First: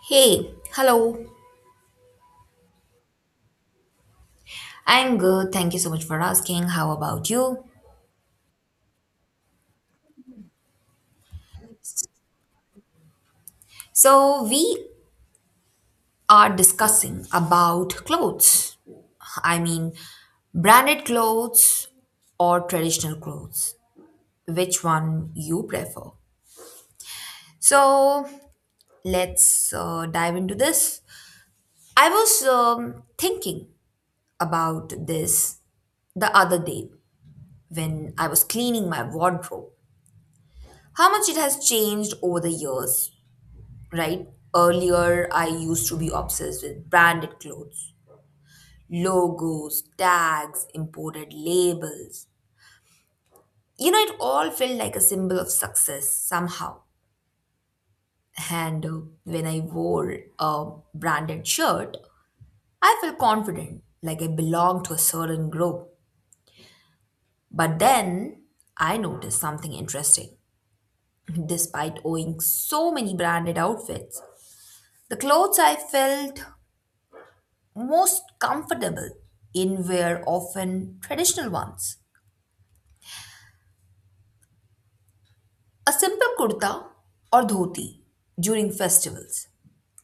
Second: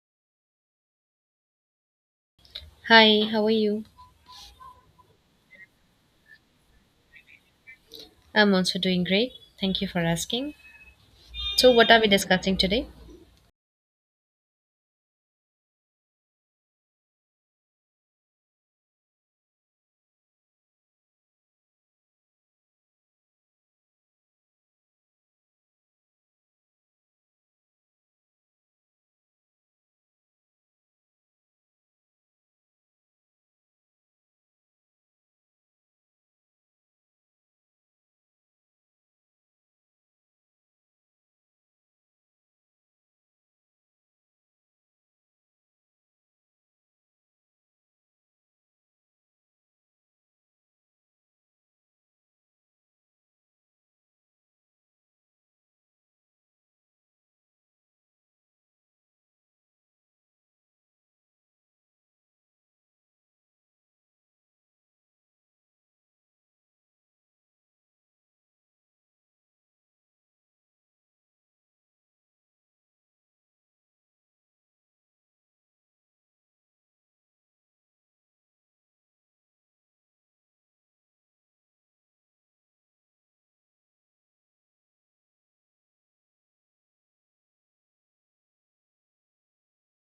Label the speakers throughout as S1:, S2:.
S1: Hey, hello.
S2: Hi, how are you?
S1: I'm good. Thank you so much for asking. How about you?
S2: I'm also doing great. Thank you for asking. So, what are we discussing today?
S1: So, we are discussing about clothes. I mean, branded clothes or traditional clothes. Which one you prefer? So, let's dive into this. I was thinking about this the other day when I was cleaning my wardrobe. How much it has changed over the years, right? Earlier, I used to be obsessed with branded clothes, logos, tags, imported labels. You know, it all felt like a symbol of success somehow. And when I wore a branded shirt, I felt confident, like I belonged to a certain group. But then I noticed something interesting. Despite owning so many branded outfits, the clothes I felt most comfortable inwear often traditional ones. A simple kurta or dhoti during festivals,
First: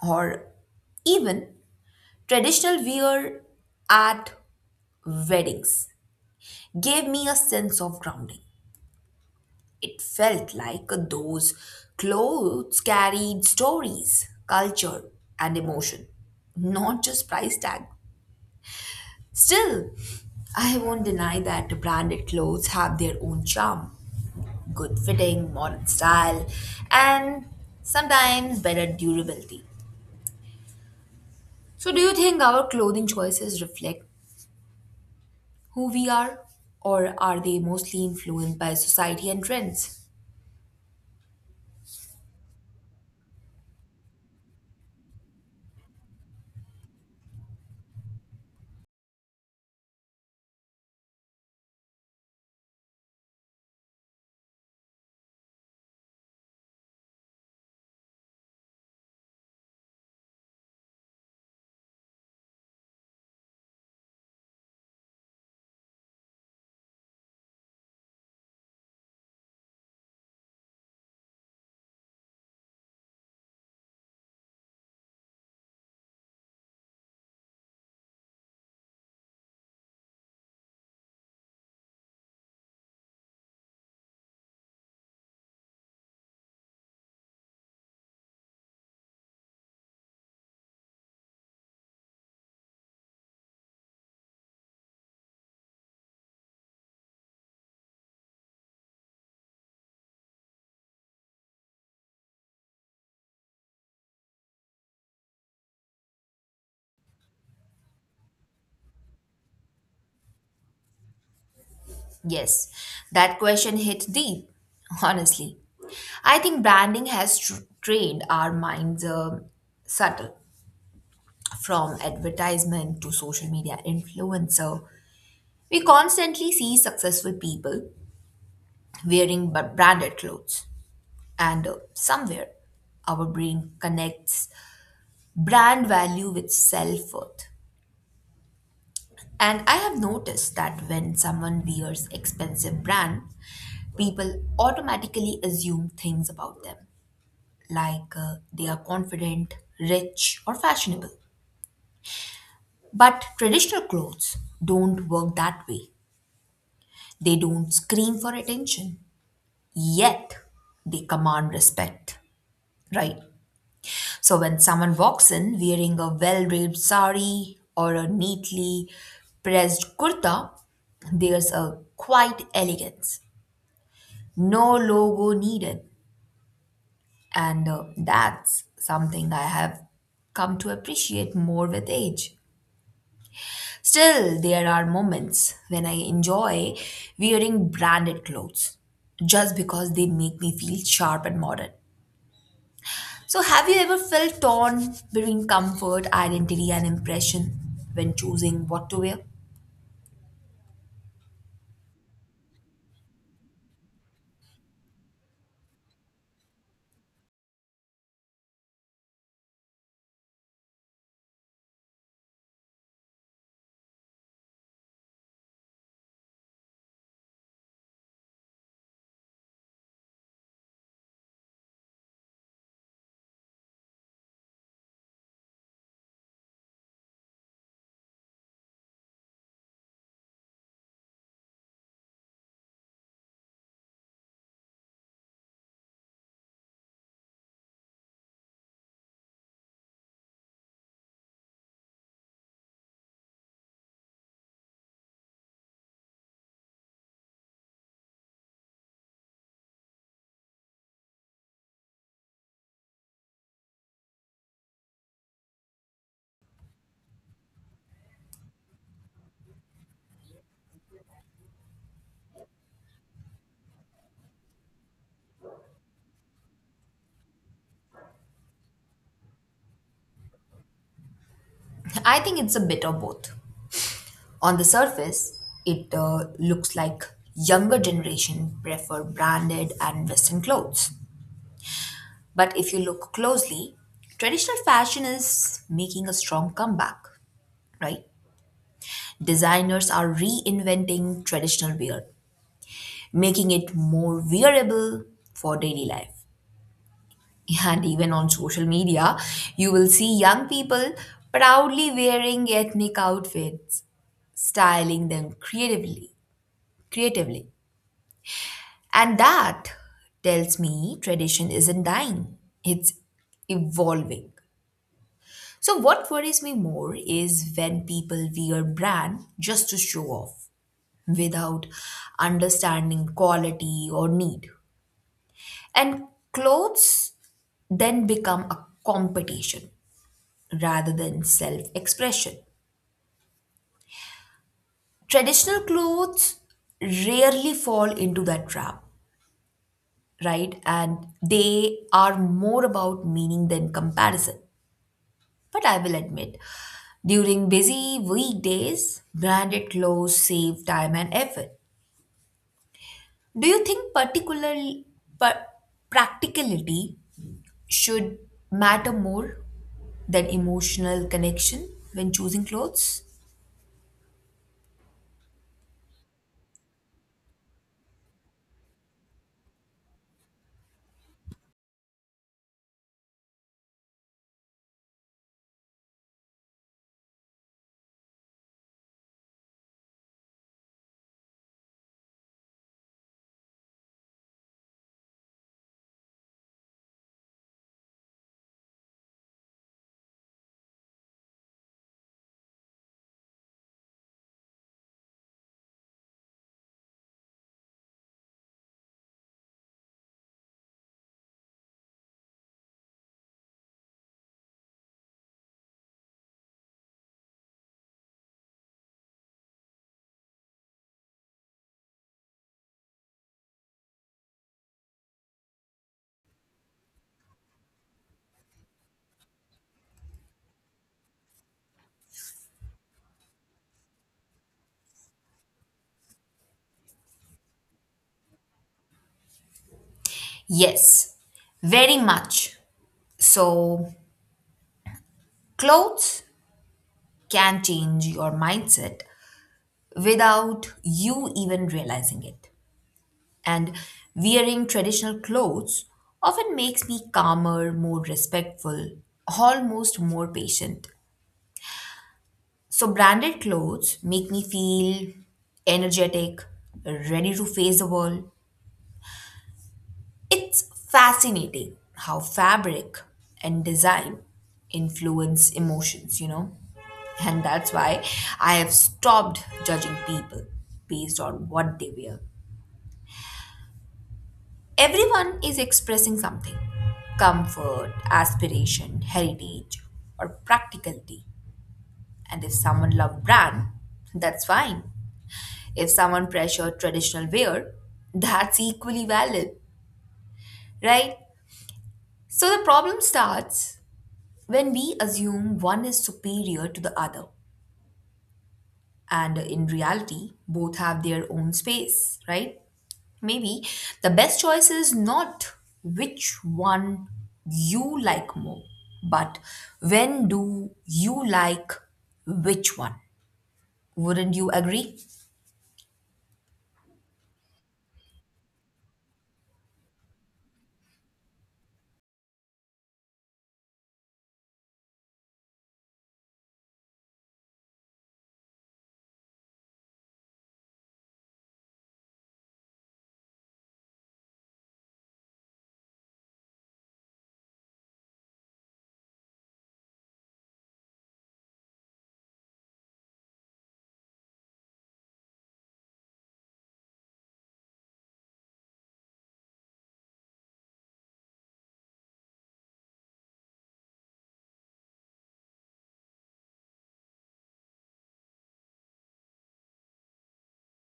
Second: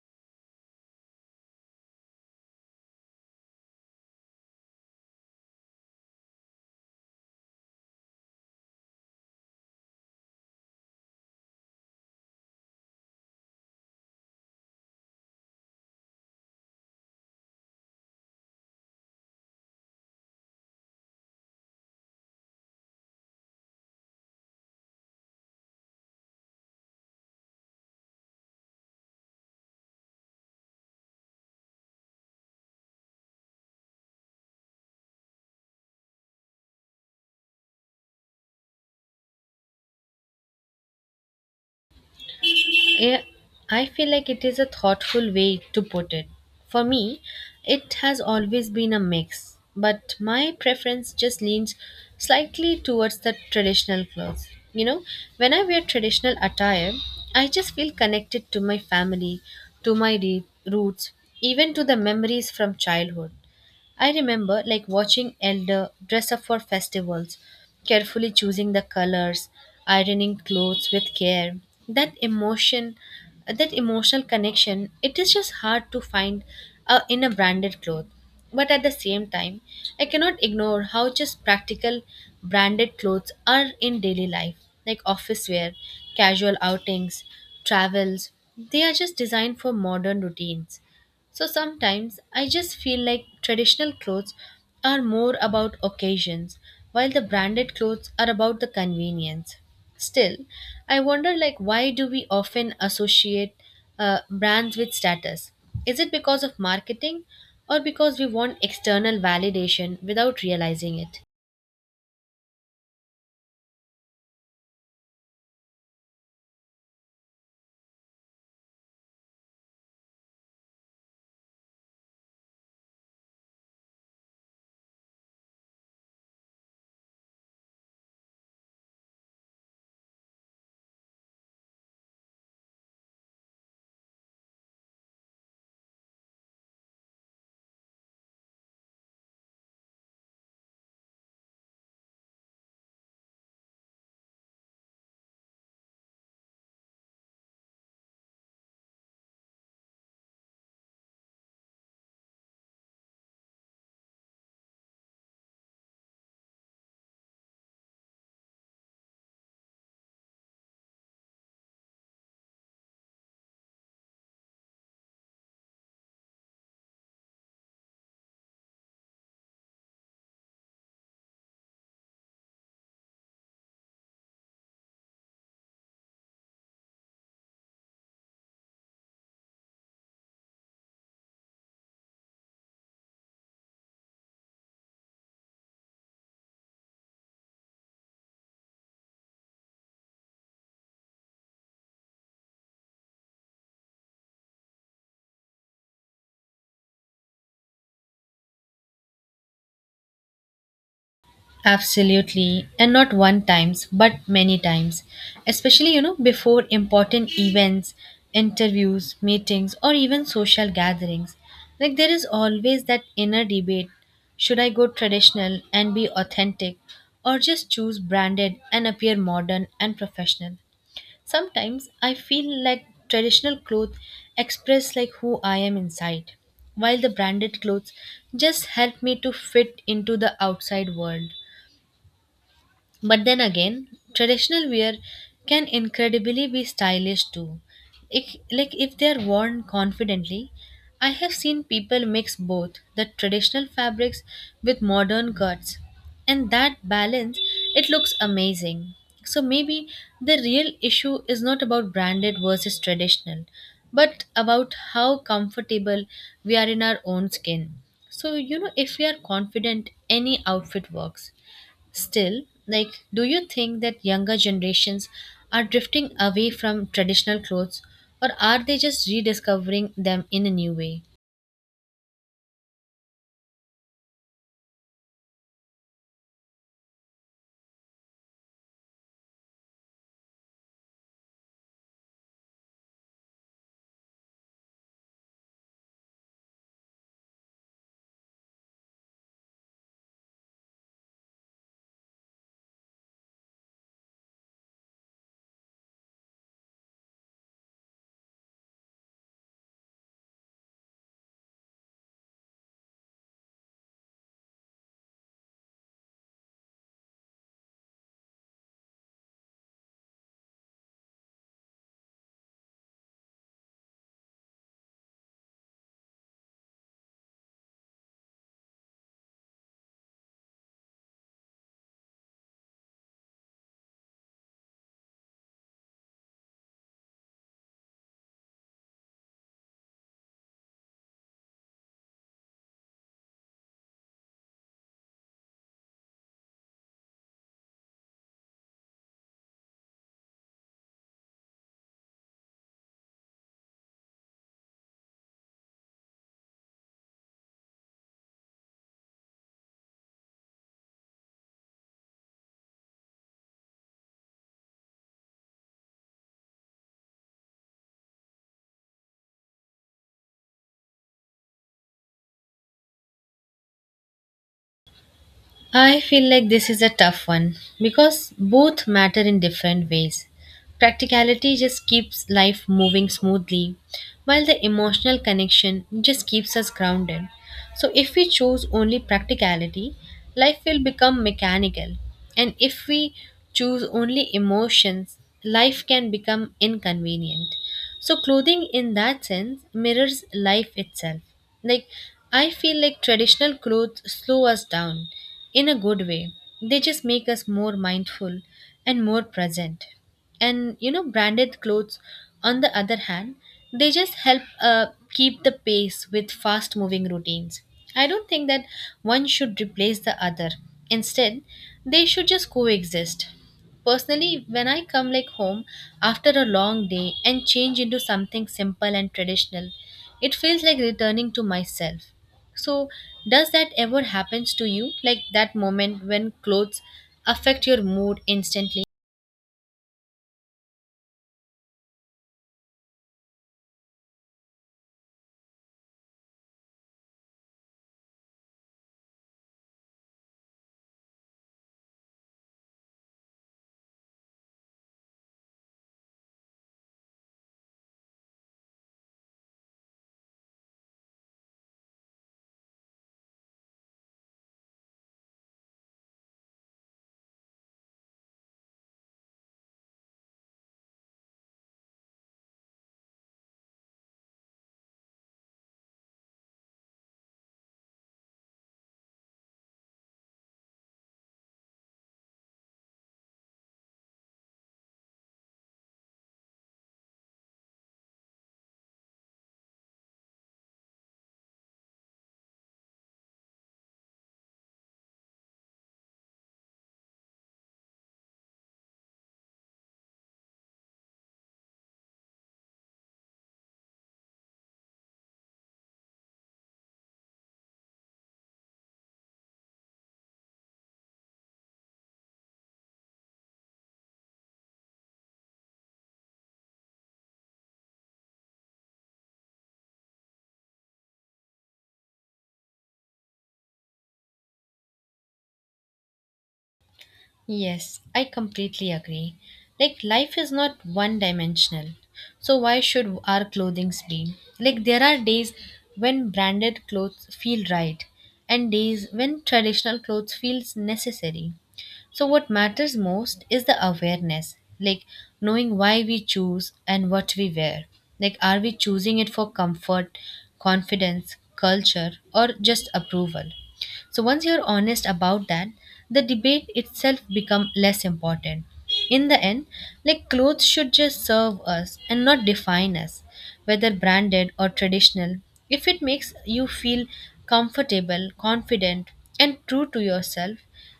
S1: or even traditional wear at weddings, gave me a sense of grounding. It felt like those clothes carried stories, culture, and emotion, not just price tag. Still, I won't deny that branded clothes have their own charm, good fitting, modern style, and sometimes better durability. So, do you think our clothing choices reflect who we are, or are they mostly influenced by society and trends?
S2: Yeah, I feel like it is a thoughtful way to put it. For me, it has always been a mix, but my preference just leans slightly towards the traditional clothes. You know, when I wear traditional attire, I just feel connected to my family, to my roots, even to the memories from childhood. I remember like watching elder dress up for festivals, carefully choosing the colors, ironing clothes with care. That emotion, that emotional connection, it is just hard to find in a branded cloth. But at the same time, I cannot ignore how just practical branded clothes are in daily life, like office wear, casual outings, travels. They are just designed for modern routines. So sometimes I just feel like traditional clothes are more about occasions while the branded clothes are about the convenience. Still, I wonder like why do we often associate brands with status? Is it because of marketing or because we want external validation without realizing it?
S1: Yes, that question hit deep, honestly. I think branding has trained our minds, subtle, from advertisement to social media influencer. We constantly see successful people wearing branded clothes. And somewhere, our brain connects brand value with self worth. And I have noticed that when someone wears expensive brand, people automatically assume things about them, like they are confident, rich, or fashionable. But traditional clothes don't work that way. They don't scream for attention, yet they command respect, right? So when someone walks in wearing a well-draped sari or a neatly pressed kurta, there's a quiet elegance. No logo needed. And that's something I have come to appreciate more with age. Still, there are moments when I enjoy wearing branded clothes just because they make me feel sharp and modern. So, have you ever felt torn between comfort, identity, and impression when choosing what to wear?
S2: Absolutely, and not one times, but many times, especially you know before important events, interviews, meetings, or even social gatherings. Like there is always that inner debate: should I go traditional and be authentic, or just choose branded and appear modern and professional? Sometimes I feel like traditional clothes express like who I am inside, while the branded clothes just help me to fit into the outside world. But then again, traditional wear can incredibly be stylish too. If, like if they are worn confidently, I have seen people mix both the traditional fabrics with modern cuts, and that balance it looks amazing. So maybe the real issue is not about branded versus traditional, but about how comfortable we are in our own skin. So, you know, if we are confident, any outfit works. Still, like, do you think that younger generations are drifting away from traditional clothes or are they just rediscovering them in a new way?
S1: I think it's a bit of both. On the surface, it looks like younger generation prefer branded and western clothes. But if you look closely, traditional fashion is making a strong comeback, right? Designers are reinventing traditional wear, making it more wearable for daily life. And even on social media, you will see young people proudly wearing ethnic outfits, styling them creatively. And that tells me tradition isn't dying, it's evolving. So what worries me more is when people wear brand just to show off without understanding quality or need. And clothes then become a competition rather than self expression. Traditional clothes rarely fall into that trap, right? And they are more about meaning than comparison. But I will admit, during busy weekdays, branded clothes save time and effort. Do you think par- practicality should matter more than emotional connection when choosing clothes?
S2: I feel like this is a tough one because both matter in different ways. Practicality just keeps life moving smoothly, while the emotional connection just keeps us grounded. So, if we choose only practicality, life will become mechanical. And if we choose only emotions, life can become inconvenient. So, clothing in that sense mirrors life itself. Like, I feel like traditional clothes slow us down in a good way, they just make us more mindful and more present. And you know branded clothes on the other hand they just help keep the pace with fast moving routines. I don't think that one should replace the other, instead they should just coexist. Personally when I come like home after a long day and change into something simple and traditional, it feels like returning to myself. So does that ever happens to you, like that moment when clothes affect your mood instantly?
S1: Yes, very much. So, clothes can change your mindset without you even realizing it. And wearing traditional clothes often makes me calmer, more respectful, almost more patient. So, branded clothes make me feel energetic, ready to face the world. It's fascinating how fabric and design influence emotions, you know? And that's why I have stopped judging people based on what they wear. Everyone is expressing something, comfort, aspiration, heritage, or practicality. And if someone loves brand, that's fine. If someone pressures traditional wear, that's equally valid, right? So the problem starts when we assume one is superior to the other, and in reality, both have their own space, right? Maybe the best choice is not which one you like more, but when do you like which one? Wouldn't you agree?
S2: Yes, I completely agree. Like, life is not one dimensional. So, why should our clothing be? Like, there are days when branded clothes feel right and days when traditional clothes feels necessary. So, what matters most is the awareness, like knowing why we choose and what we wear. Like, are we choosing it for comfort, confidence, culture, or just approval? So once you're honest about that, the debate itself become less important. In the end, like clothes should just serve us and not define us, whether branded or traditional. If it makes you feel comfortable, confident, and true to yourself,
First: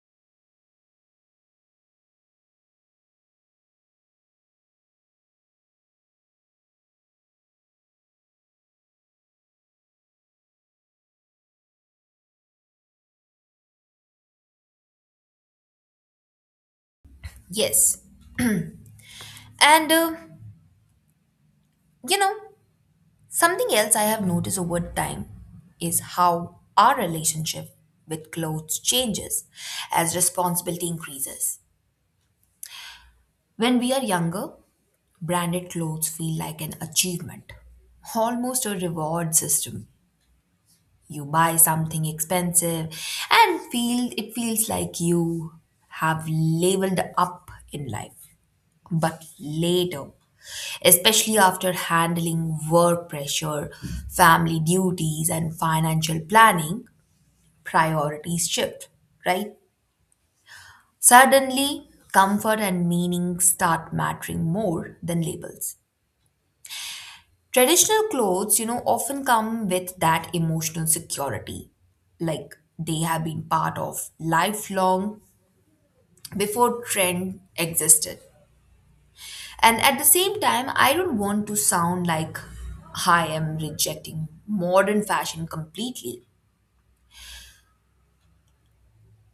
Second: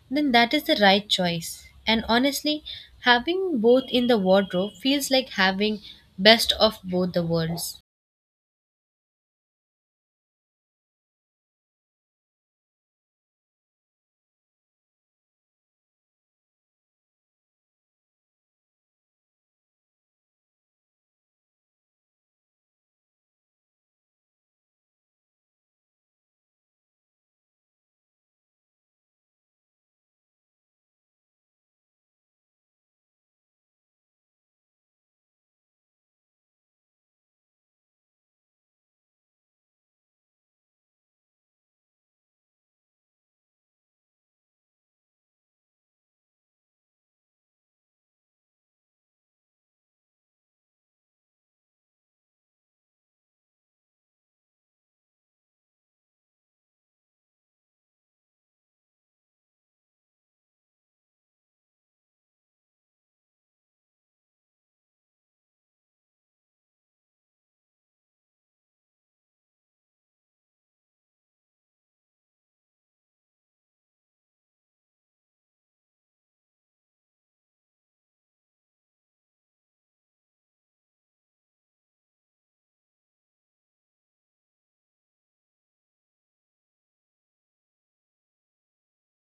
S2: then that is the right choice. And honestly, having both in the wardrobe feels like having best of both the worlds.
S1: Yes. And you know, something else I have noticed over time is how our relationship with clothes changes as responsibility increases. When we are younger, branded clothes feel like an achievement, almost a reward system. You buy something expensive and feels like you have leveled up in life. But later, especially after handling work pressure, family duties and financial planning, priorities shift, right? Suddenly, comfort and meaning start mattering more than labels. Traditional clothes, often come with that emotional security, like they have been part of lifelong before trend existed. And at the same time, I don't want to sound like I am rejecting modern fashion completely.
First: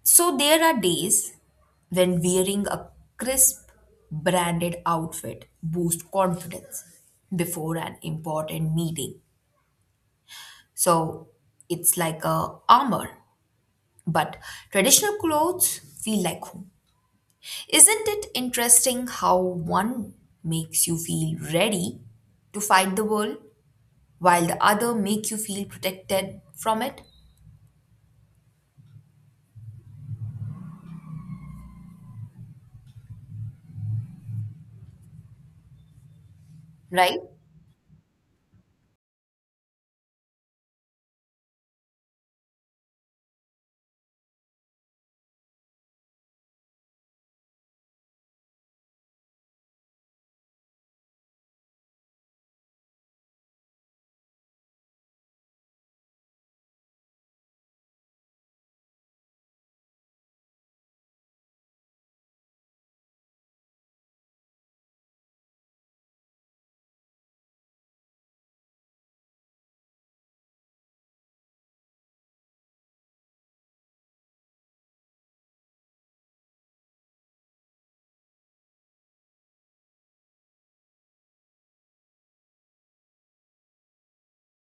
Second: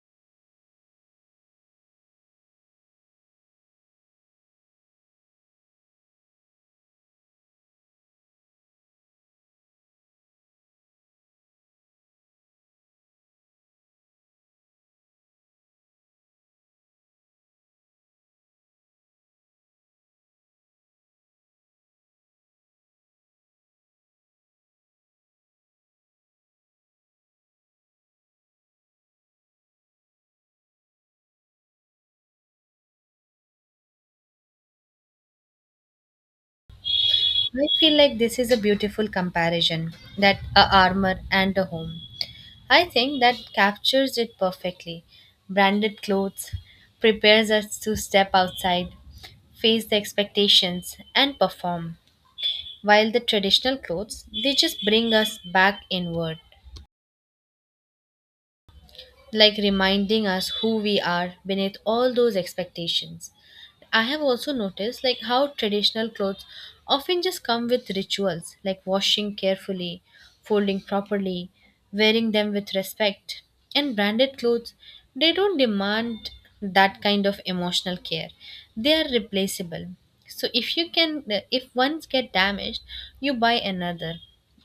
S1: So there are days when wearing a crisp branded outfit boosts confidence before an important meeting. So it's like a armor. But traditional clothes feel like home. Isn't it interesting how one makes you feel ready to fight the world while the other make you feel protected from it, right?
S2: I feel like this is a beautiful comparison, that a armor and a home. I think that captures it perfectly. Branded clothes prepares us to step outside, face the expectations, and perform. While the traditional clothes, they just bring us back inward, like reminding us who we are beneath all those expectations. I have also noticed like how traditional clothes often just come with rituals like washing carefully, folding properly, wearing them with respect. And branded clothes, they don't demand that kind of emotional care. They are replaceable. So if you can if once get damaged, you buy another,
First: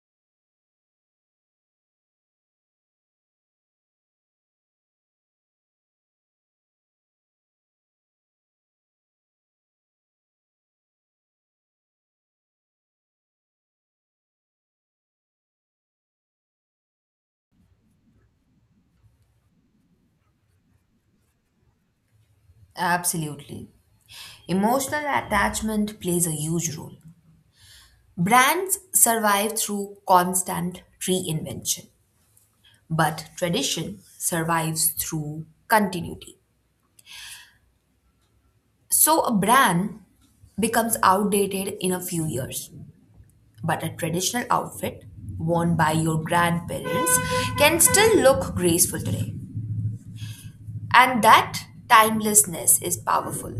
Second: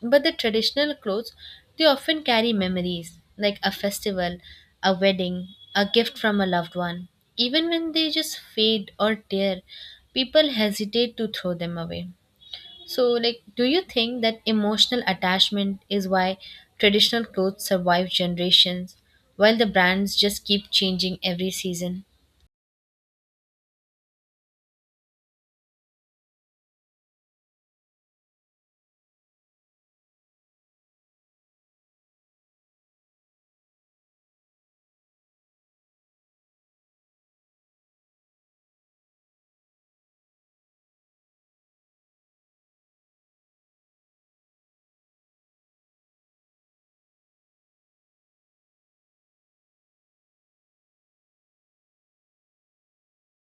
S2: but the traditional clothes, they often carry memories like a festival, a wedding, a gift from a loved one. Even when they just fade or tear, people hesitate to throw them away. So, like, do you think that emotional attachment is why traditional clothes survive generations while the brands just keep changing every season?
S1: Absolutely. Emotional attachment plays a huge role. Brands survive through constant reinvention, but tradition survives through continuity. So a brand becomes outdated in a few years. But a traditional outfit worn by your grandparents can still look graceful today. And that timelessness is powerful.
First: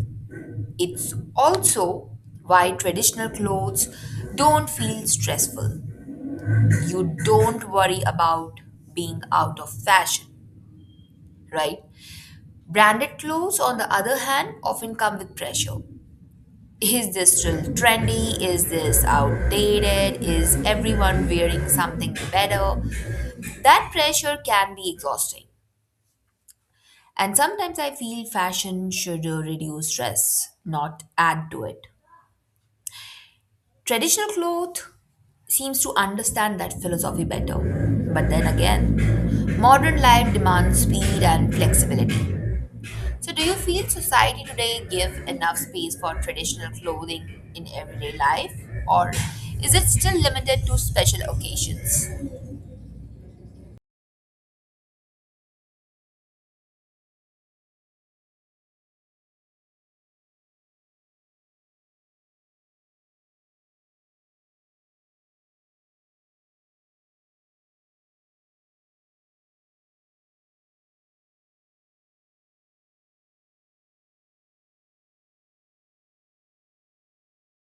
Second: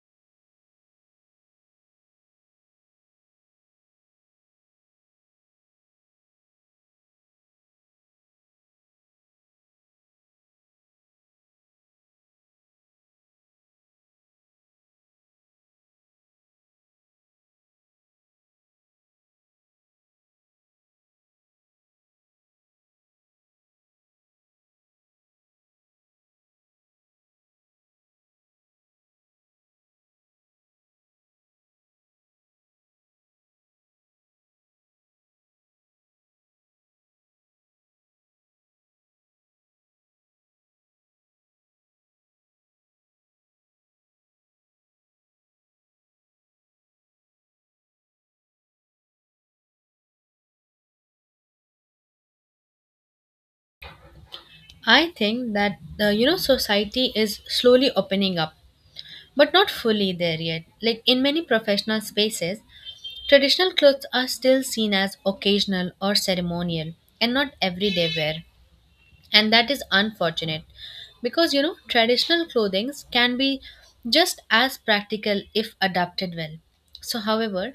S1: It's also why traditional clothes don't feel stressful. You don't worry about being out of fashion, right? Branded clothes, on the other hand, often come with pressure. Is this still trendy? Is this outdated? Is everyone wearing something better? That pressure can be exhausting. And sometimes I feel fashion should reduce stress, not add to it. Traditional cloth seems to understand that philosophy better. But then again, modern life demands speed and flexibility. So, do you feel society today give enough space for traditional clothing in everyday life, or is it still limited to special occasions?
S2: I think that the you know society is slowly opening up, but not fully there yet. Like in many professional spaces, traditional clothes are still seen as occasional or ceremonial and not everyday wear, and that is unfortunate because you know traditional clothings can be just as practical if adapted well. So, however,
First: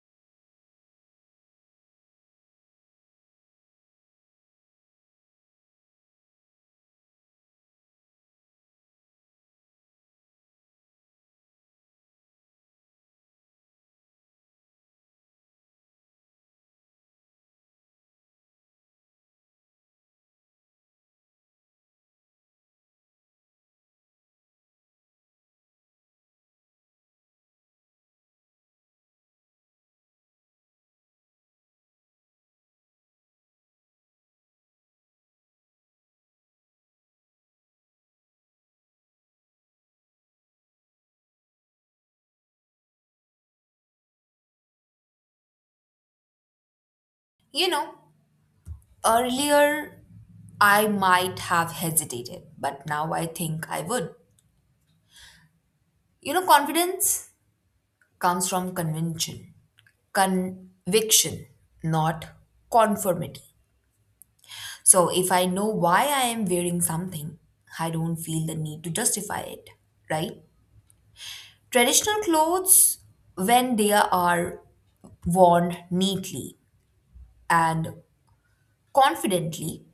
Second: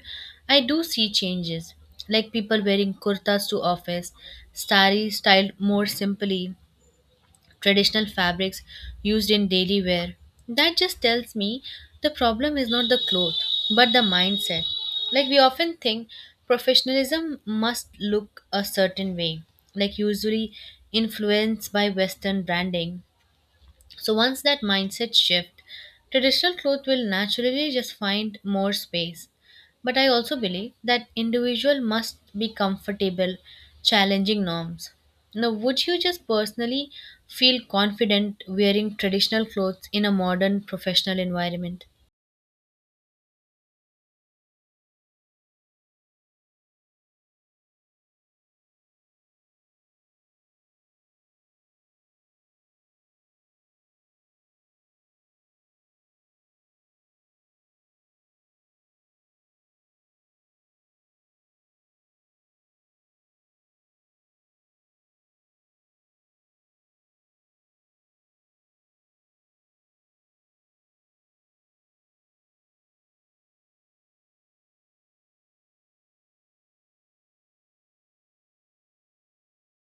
S2: I do see changes like people wearing kurtas to office, sari styled more simply, traditional fabrics used in daily wear. That just tells me the problem is not the cloth, but the mindset. Like we often think professionalism must look a certain way, like usually influenced by Western branding. So once that mindset shift, traditional clothes will naturally just find more space. But I also believe that individual must be comfortable challenging norms. Now, would you just personally feel confident wearing traditional clothes in a modern professional environment?
S1: You know, earlier I might have hesitated, but now I think I would. Confidence comes from conviction, not conformity. So if I know why I am wearing something, I don't feel the need to justify it, right? Traditional clothes, when they are worn neatly and confidently,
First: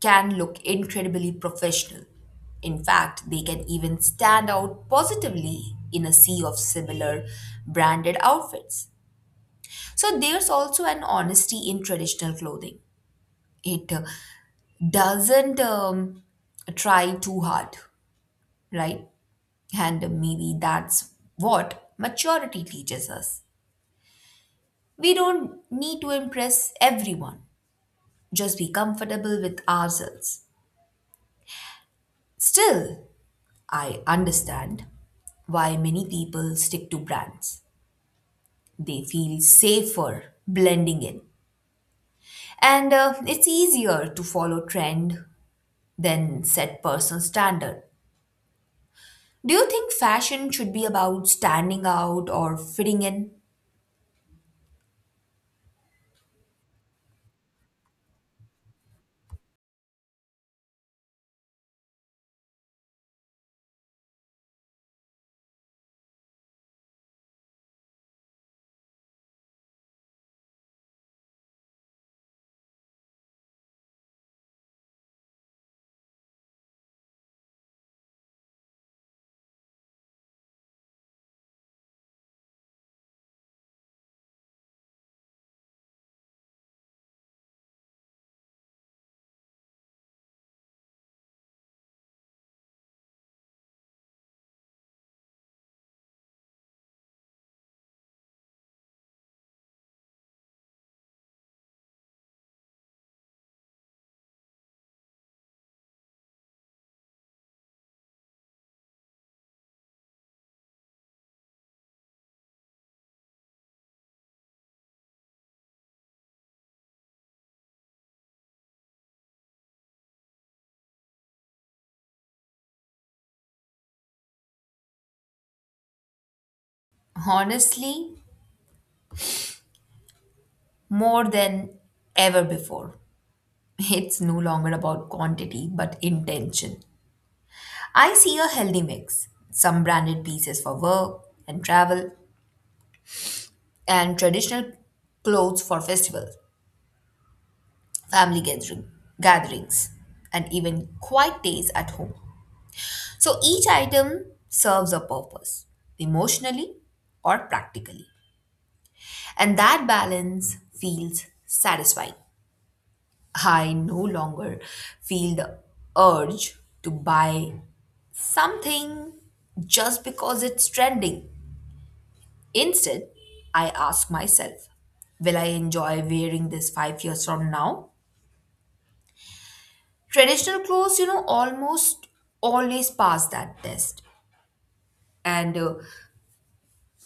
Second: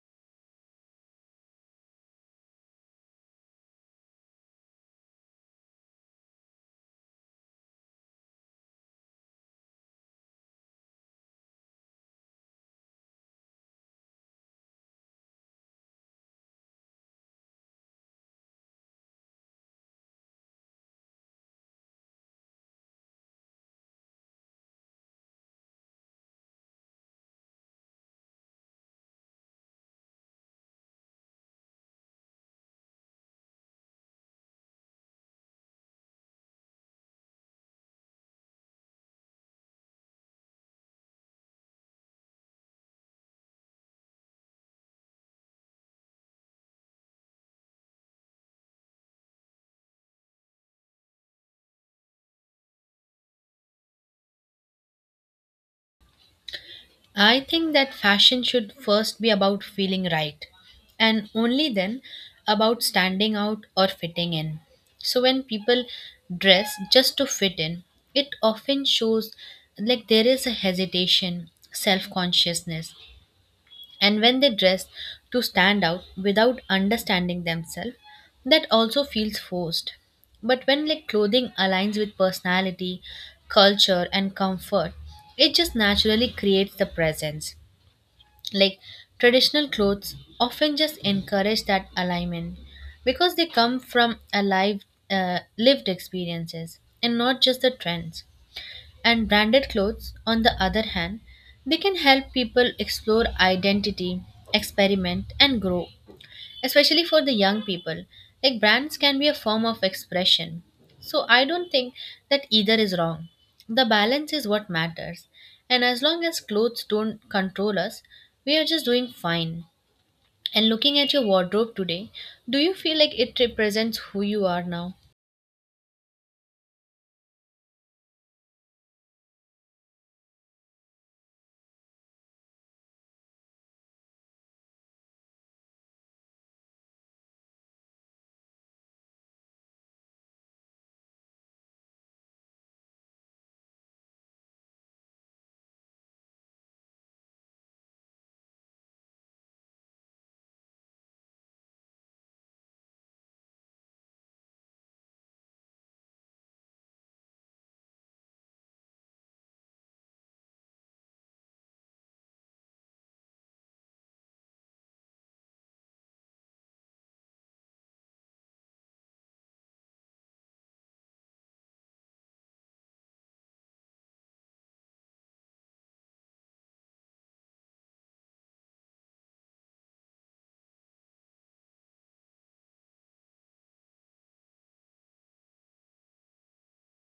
S1: can look incredibly professional. In fact, they can even stand out positively in a sea of similar branded outfits. So there's also an honesty in traditional clothing. It doesn't try too hard, right? And maybe that's what maturity teaches us. We don't need to impress everyone, just be comfortable with ourselves. Still, I understand why many people stick to brands. They feel safer blending in. And it's easier to follow trend than set personal standard. Do you think fashion should be about standing out or fitting in?
S2: I think that fashion should first be about feeling right and only then about standing out or fitting in. So when people dress just to fit in, it often shows like there is a hesitation, self consciousness, and when they dress to stand out without understanding themselves, that also feels forced. But when like clothing aligns with personality, culture, and comfort, it just naturally creates the presence. Like traditional clothes often just encourage that alignment because they come from alive lived experiences and not just the trends. And branded clothes, on the other hand, they can help people explore identity, experiment, and grow especially for the young people. Like brands can be a form of expression. So I don't think that either is wrong. The balance is what matters. And as long as clothes don't control us, we are just doing fine. And looking at your wardrobe today, do you feel like it represents who you are now?
S1: Honestly, more than ever before. It's no longer about quantity but intention. I see a healthy mix. Some branded pieces for work and travel, and traditional clothes for festivals, family gatherings, and even quiet days at home. So each item serves a purpose, emotionally or practically. And that balance feels satisfying. I no longer feel the urge to buy something just because it's trending. Instead, I ask myself, will I enjoy wearing this 5 years from now? Traditional clothes almost always pass that test. And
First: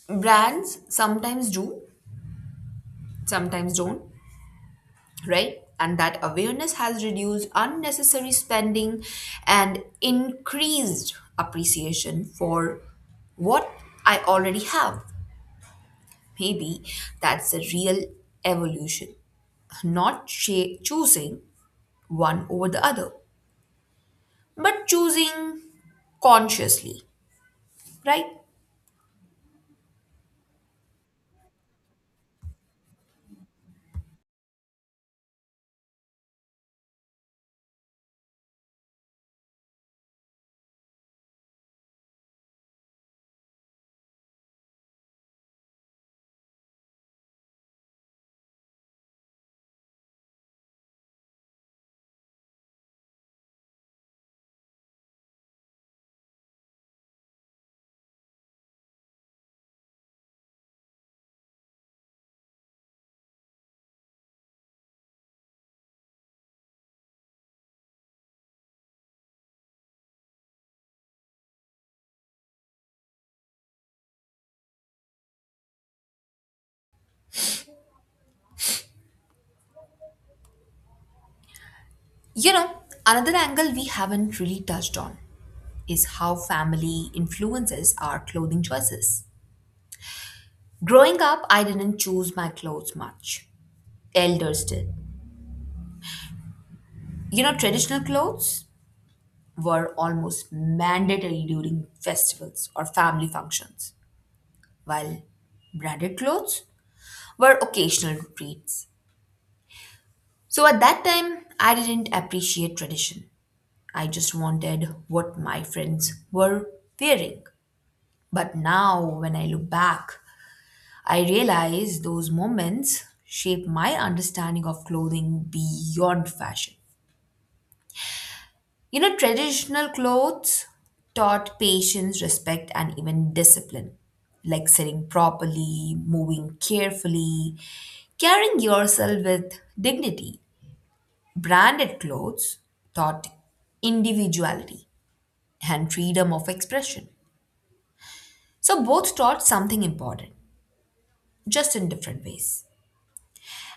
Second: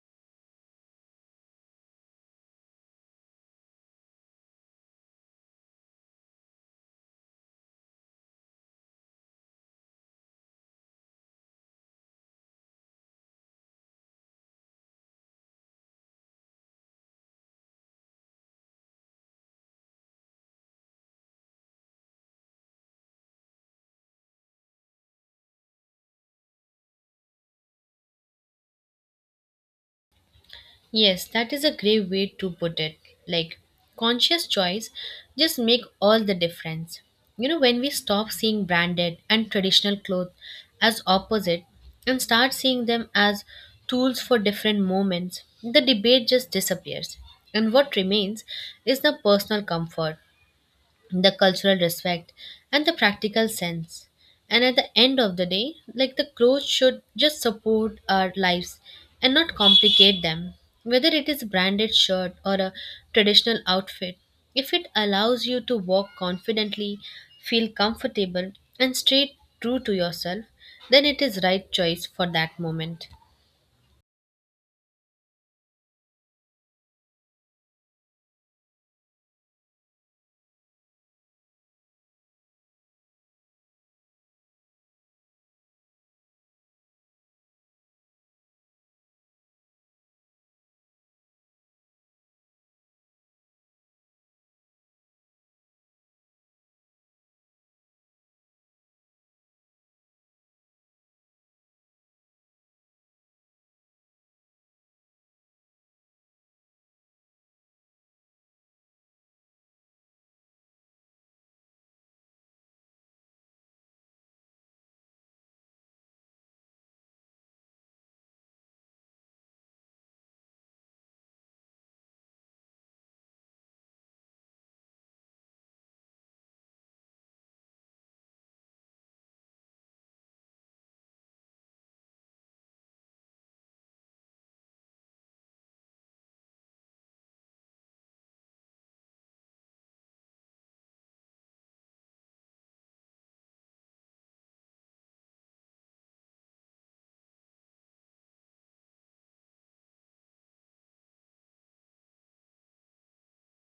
S1: brands sometimes do, sometimes don't, right? And that awareness has reduced unnecessary spending and increased appreciation for what I already have. Maybe that's the real evolution, not choosing one over the other, but choosing consciously, right?
S2: Yes, that is a great way to put it. Like, conscious choice just make all the difference. You know, when we stop seeing branded and traditional clothes as opposite and start seeing them as tools for different moments, the debate just disappears. And what remains is the personal comfort, the cultural respect and the practical sense. And at the end of the day like the clothes should just support our lives and not complicate them, whether it is a branded shirt or a traditional outfit. If it allows you to walk confidently, feel comfortable and stay true to yourself, then it is right choice for that moment.
S1: You know, another angle we haven't really touched on is how family influences our clothing choices. Growing up, I didn't choose my clothes much. Elders did. You know, traditional clothes were almost mandatory during festivals or family functions, while branded clothes were occasional treats. So at that time, I didn't appreciate tradition. I just wanted what my friends were wearing. But now, when I look back, I realize those moments shape my understanding of clothing beyond fashion. You know, traditional clothes taught patience, respect, and even discipline, like sitting properly, moving carefully, carrying yourself with dignity. Branded clothes taught individuality and freedom of expression. So, both taught something important, just in different ways.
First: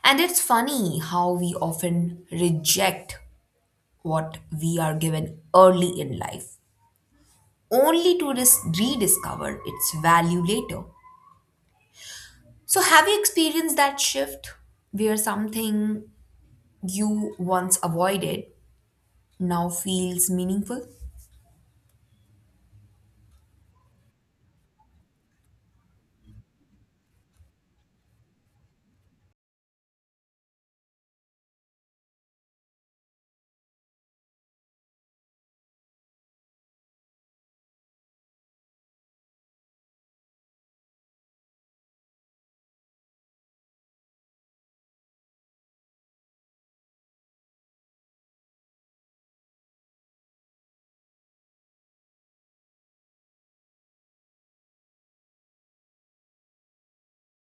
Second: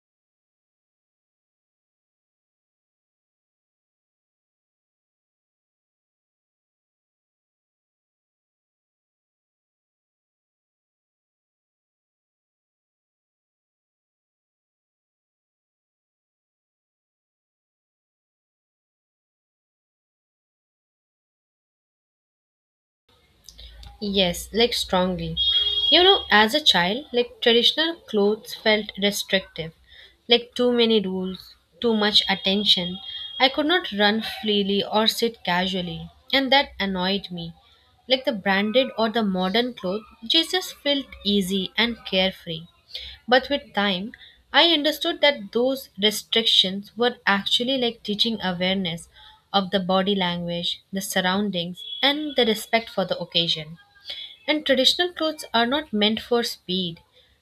S1: And it's funny how we often reject what we are given early in life, only to rediscover its value later. So, have you experienced that shift where something you once avoided now feels meaningful?
S2: Yes, like strongly. You know, as a child, like traditional clothes felt restrictive, like too many rules, too much attention. I could not run freely or sit casually, and that annoyed me. Like the branded or the modern clothes, Jesus felt easy and carefree. But with time, I understood that those restrictions were actually like teaching awareness of the body language, the surroundings, and the respect for the occasion. And traditional clothes are not meant for speed,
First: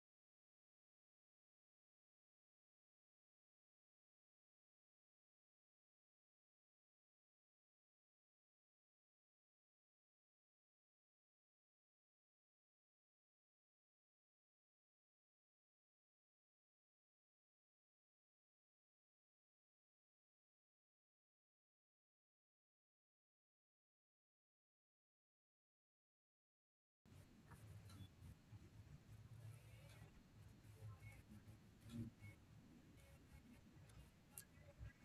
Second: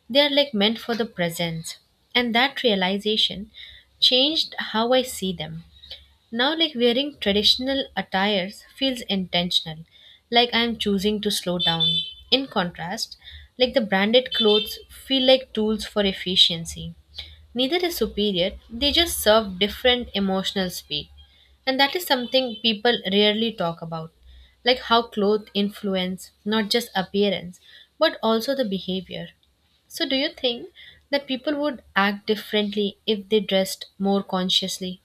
S2: they are like meant for the presence. And that realization changed how I see them. Now, like wearing traditional attires feels intentional, like I am choosing to slow down. In contrast, like the branded clothes feel like tools for efficiency. Neither is superior, they just serve different emotional speed. And that is something people rarely talk about. Like how clothes influence not just appearance, but also the behavior. So, do you think that people would act differently if they dressed more consciously?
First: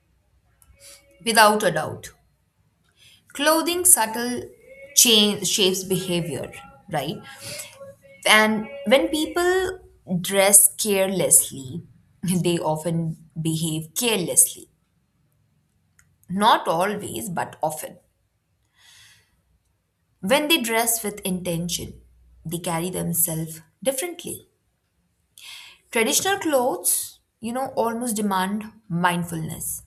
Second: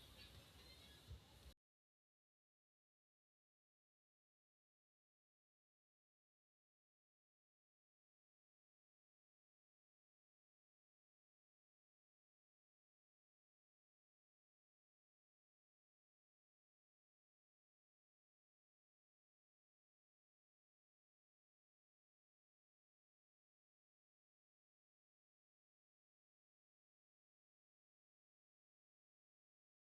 S1: Without a doubt. Clothing subtle change shapes behavior, right? And when people dress carelessly, they often behave carelessly. Not always, but often. When they dress with intention, they carry themselves differently. Traditional clothes, almost demand mindfulness.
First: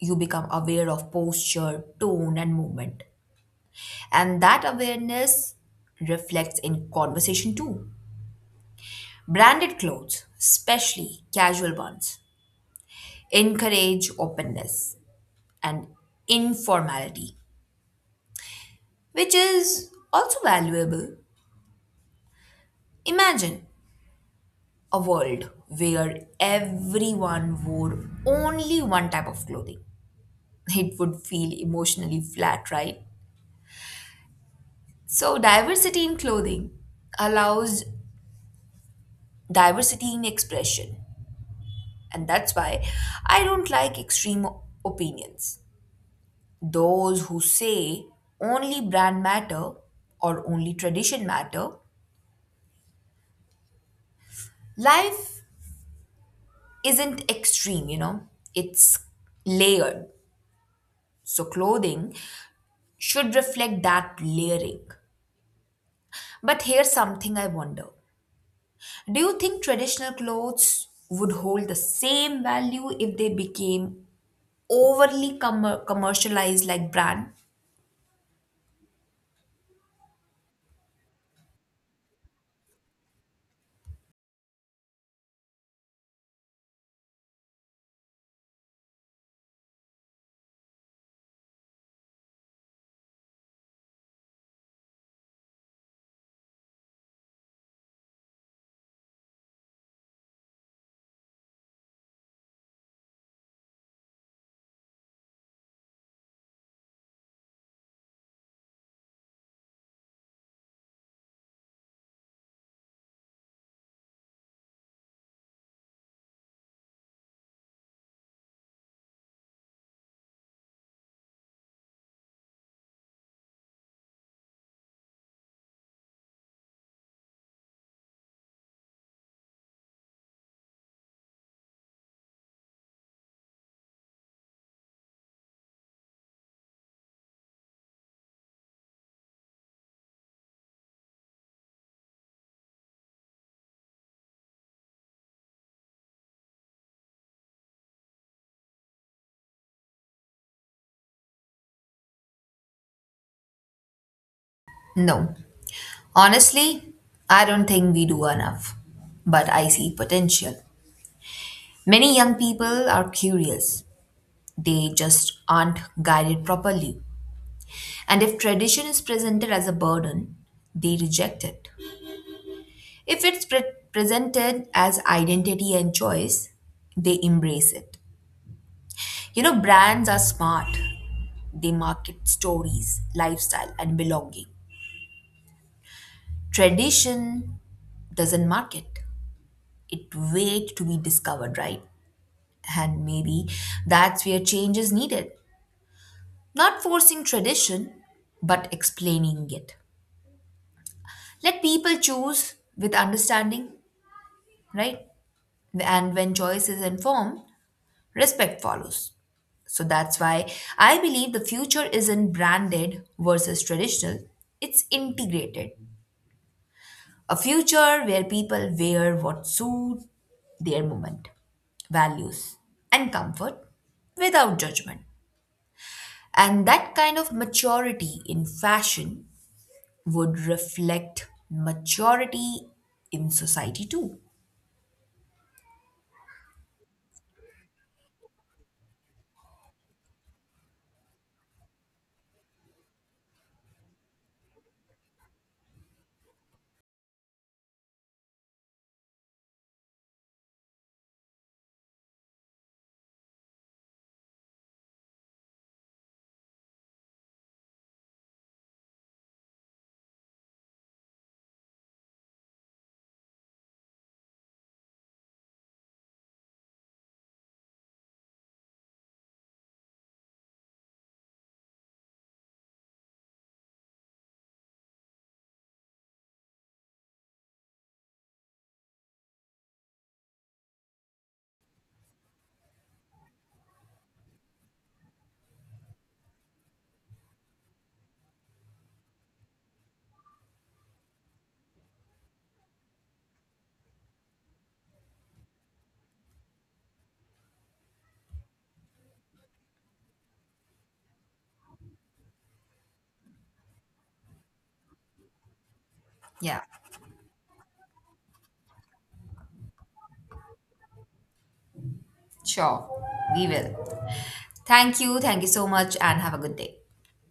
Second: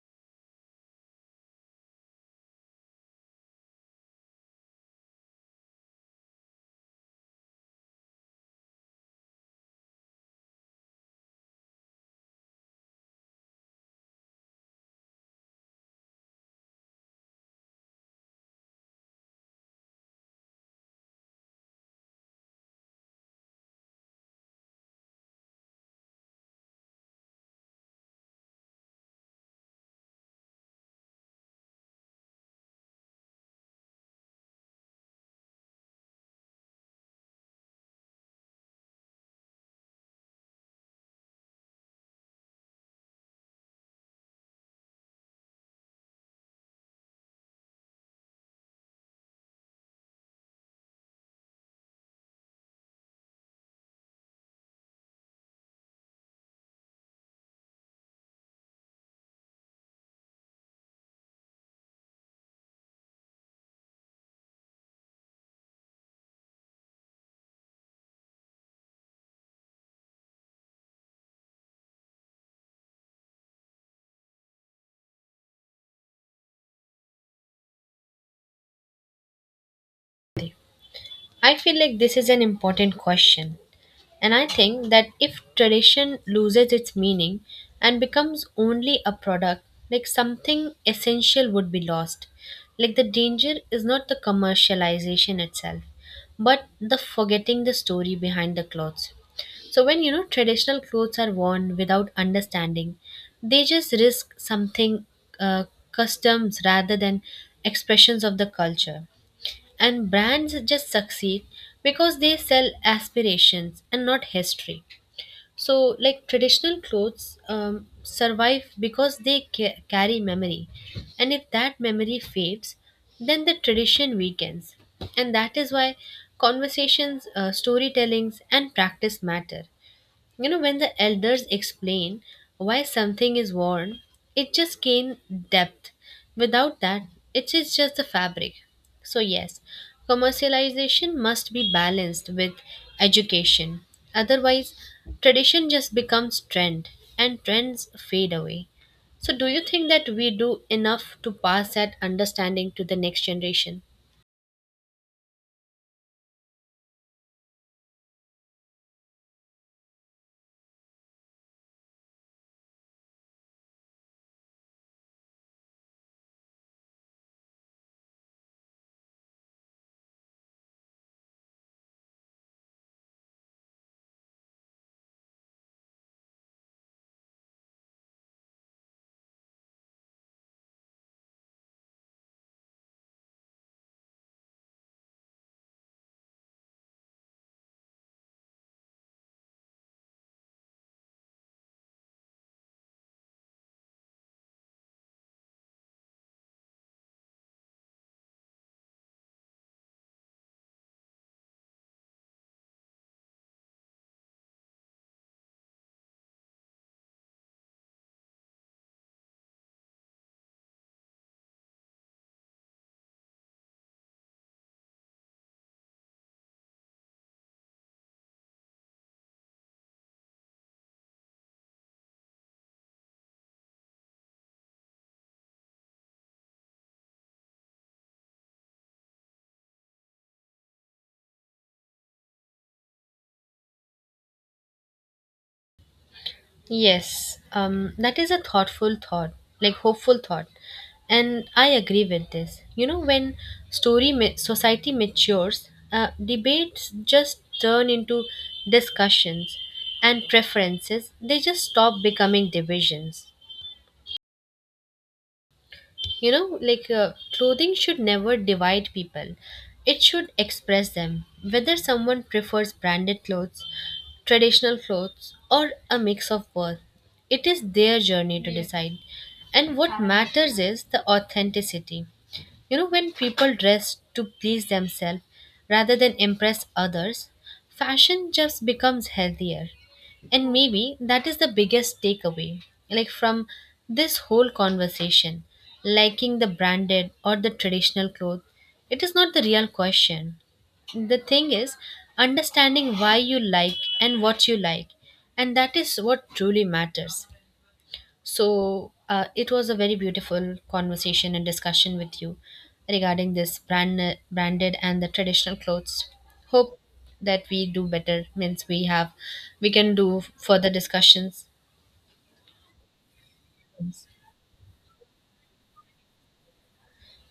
S1: You become aware of posture, tone, and movement. And that awareness reflects in conversation too. Branded clothes, especially casual ones, encourage openness and informality, which is also valuable. Imagine a world where everyone wore only one type of clothing. It would feel emotionally flat, right? So, diversity in clothing allows diversity in expression. And that's why I don't like extreme opinions. Those who say only brand matter or only tradition matter, life isn't extreme, it's layered. So, clothing should reflect that layering. But here's something I wonder. Do you think traditional clothes would hold the same value if they became overly commercialized like brand?
S2: I feel like this is an important question. And I think that if tradition loses its meaning and becomes only a product, like something essential would be lost. Like the danger is not the commercialization itself, but the forgetting the story behind the clothes. So when you know traditional clothes are worn without understanding, they just risk something uh, customs rather than expressions of the culture. And brands just succeed because they sell aspirations and not history. So, like traditional clothes survive because they carry memory. And if that memory fades, then the tradition weakens. And that is why conversations, storytellings, and practice matter. You know, when the elders explain why something is worn, it just gains depth. Without that, it is just the fabric. So, yes, commercialization must be balanced with education. Otherwise, tradition just becomes trend and trends fade away. So, do you think that we do enough to pass that understanding to the next generation?
S1: No. Honestly, I don't think we do enough. But I see potential. Many young people are curious. They just aren't guided properly. And if tradition is presented as a burden, they reject it. If it's presented as identity and choice, they embrace it. You know, brands are smart. They market stories, lifestyle, and belonging. Tradition doesn't market, it waits to be discovered, right? And maybe that's where change is needed. Not forcing tradition, but explaining it. Let people choose with understanding, right? And when choice is informed, respect follows. So that's why I believe the future isn't branded versus traditional, it's integrated. A future where people wear what suits their moment, values, and comfort without judgment. And that kind of maturity in fashion would reflect maturity in society too.
S2: Yes, that is a thoughtful thought, like hopeful thought, and I agree with this. You know, when society matures, debates just turn into discussions, and preferences they just stop becoming divisions. You know like clothing should never divide people, it should express them. Whether someone prefers branded clothes, traditional clothes or a mix of both, it is their journey to decide, and what matters is the authenticity. You know, when people dress to please themselves rather than impress others, fashion just becomes healthier. And maybe that is the biggest takeaway, like from this whole conversation. Liking the branded or the traditional clothes, it is not the real question. The thing is understanding why you like and what you like, and that is what truly matters. So it was a very beautiful conversation and discussion with you regarding this branded and the traditional clothes.
S1: Yeah,
S2: Hope that we do better means we can do further discussions.
S1: sure, we will. Thank you so much, and have a good day.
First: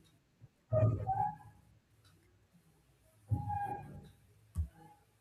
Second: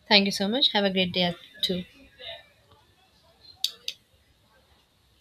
S2: Thank you so much. Have a great day too.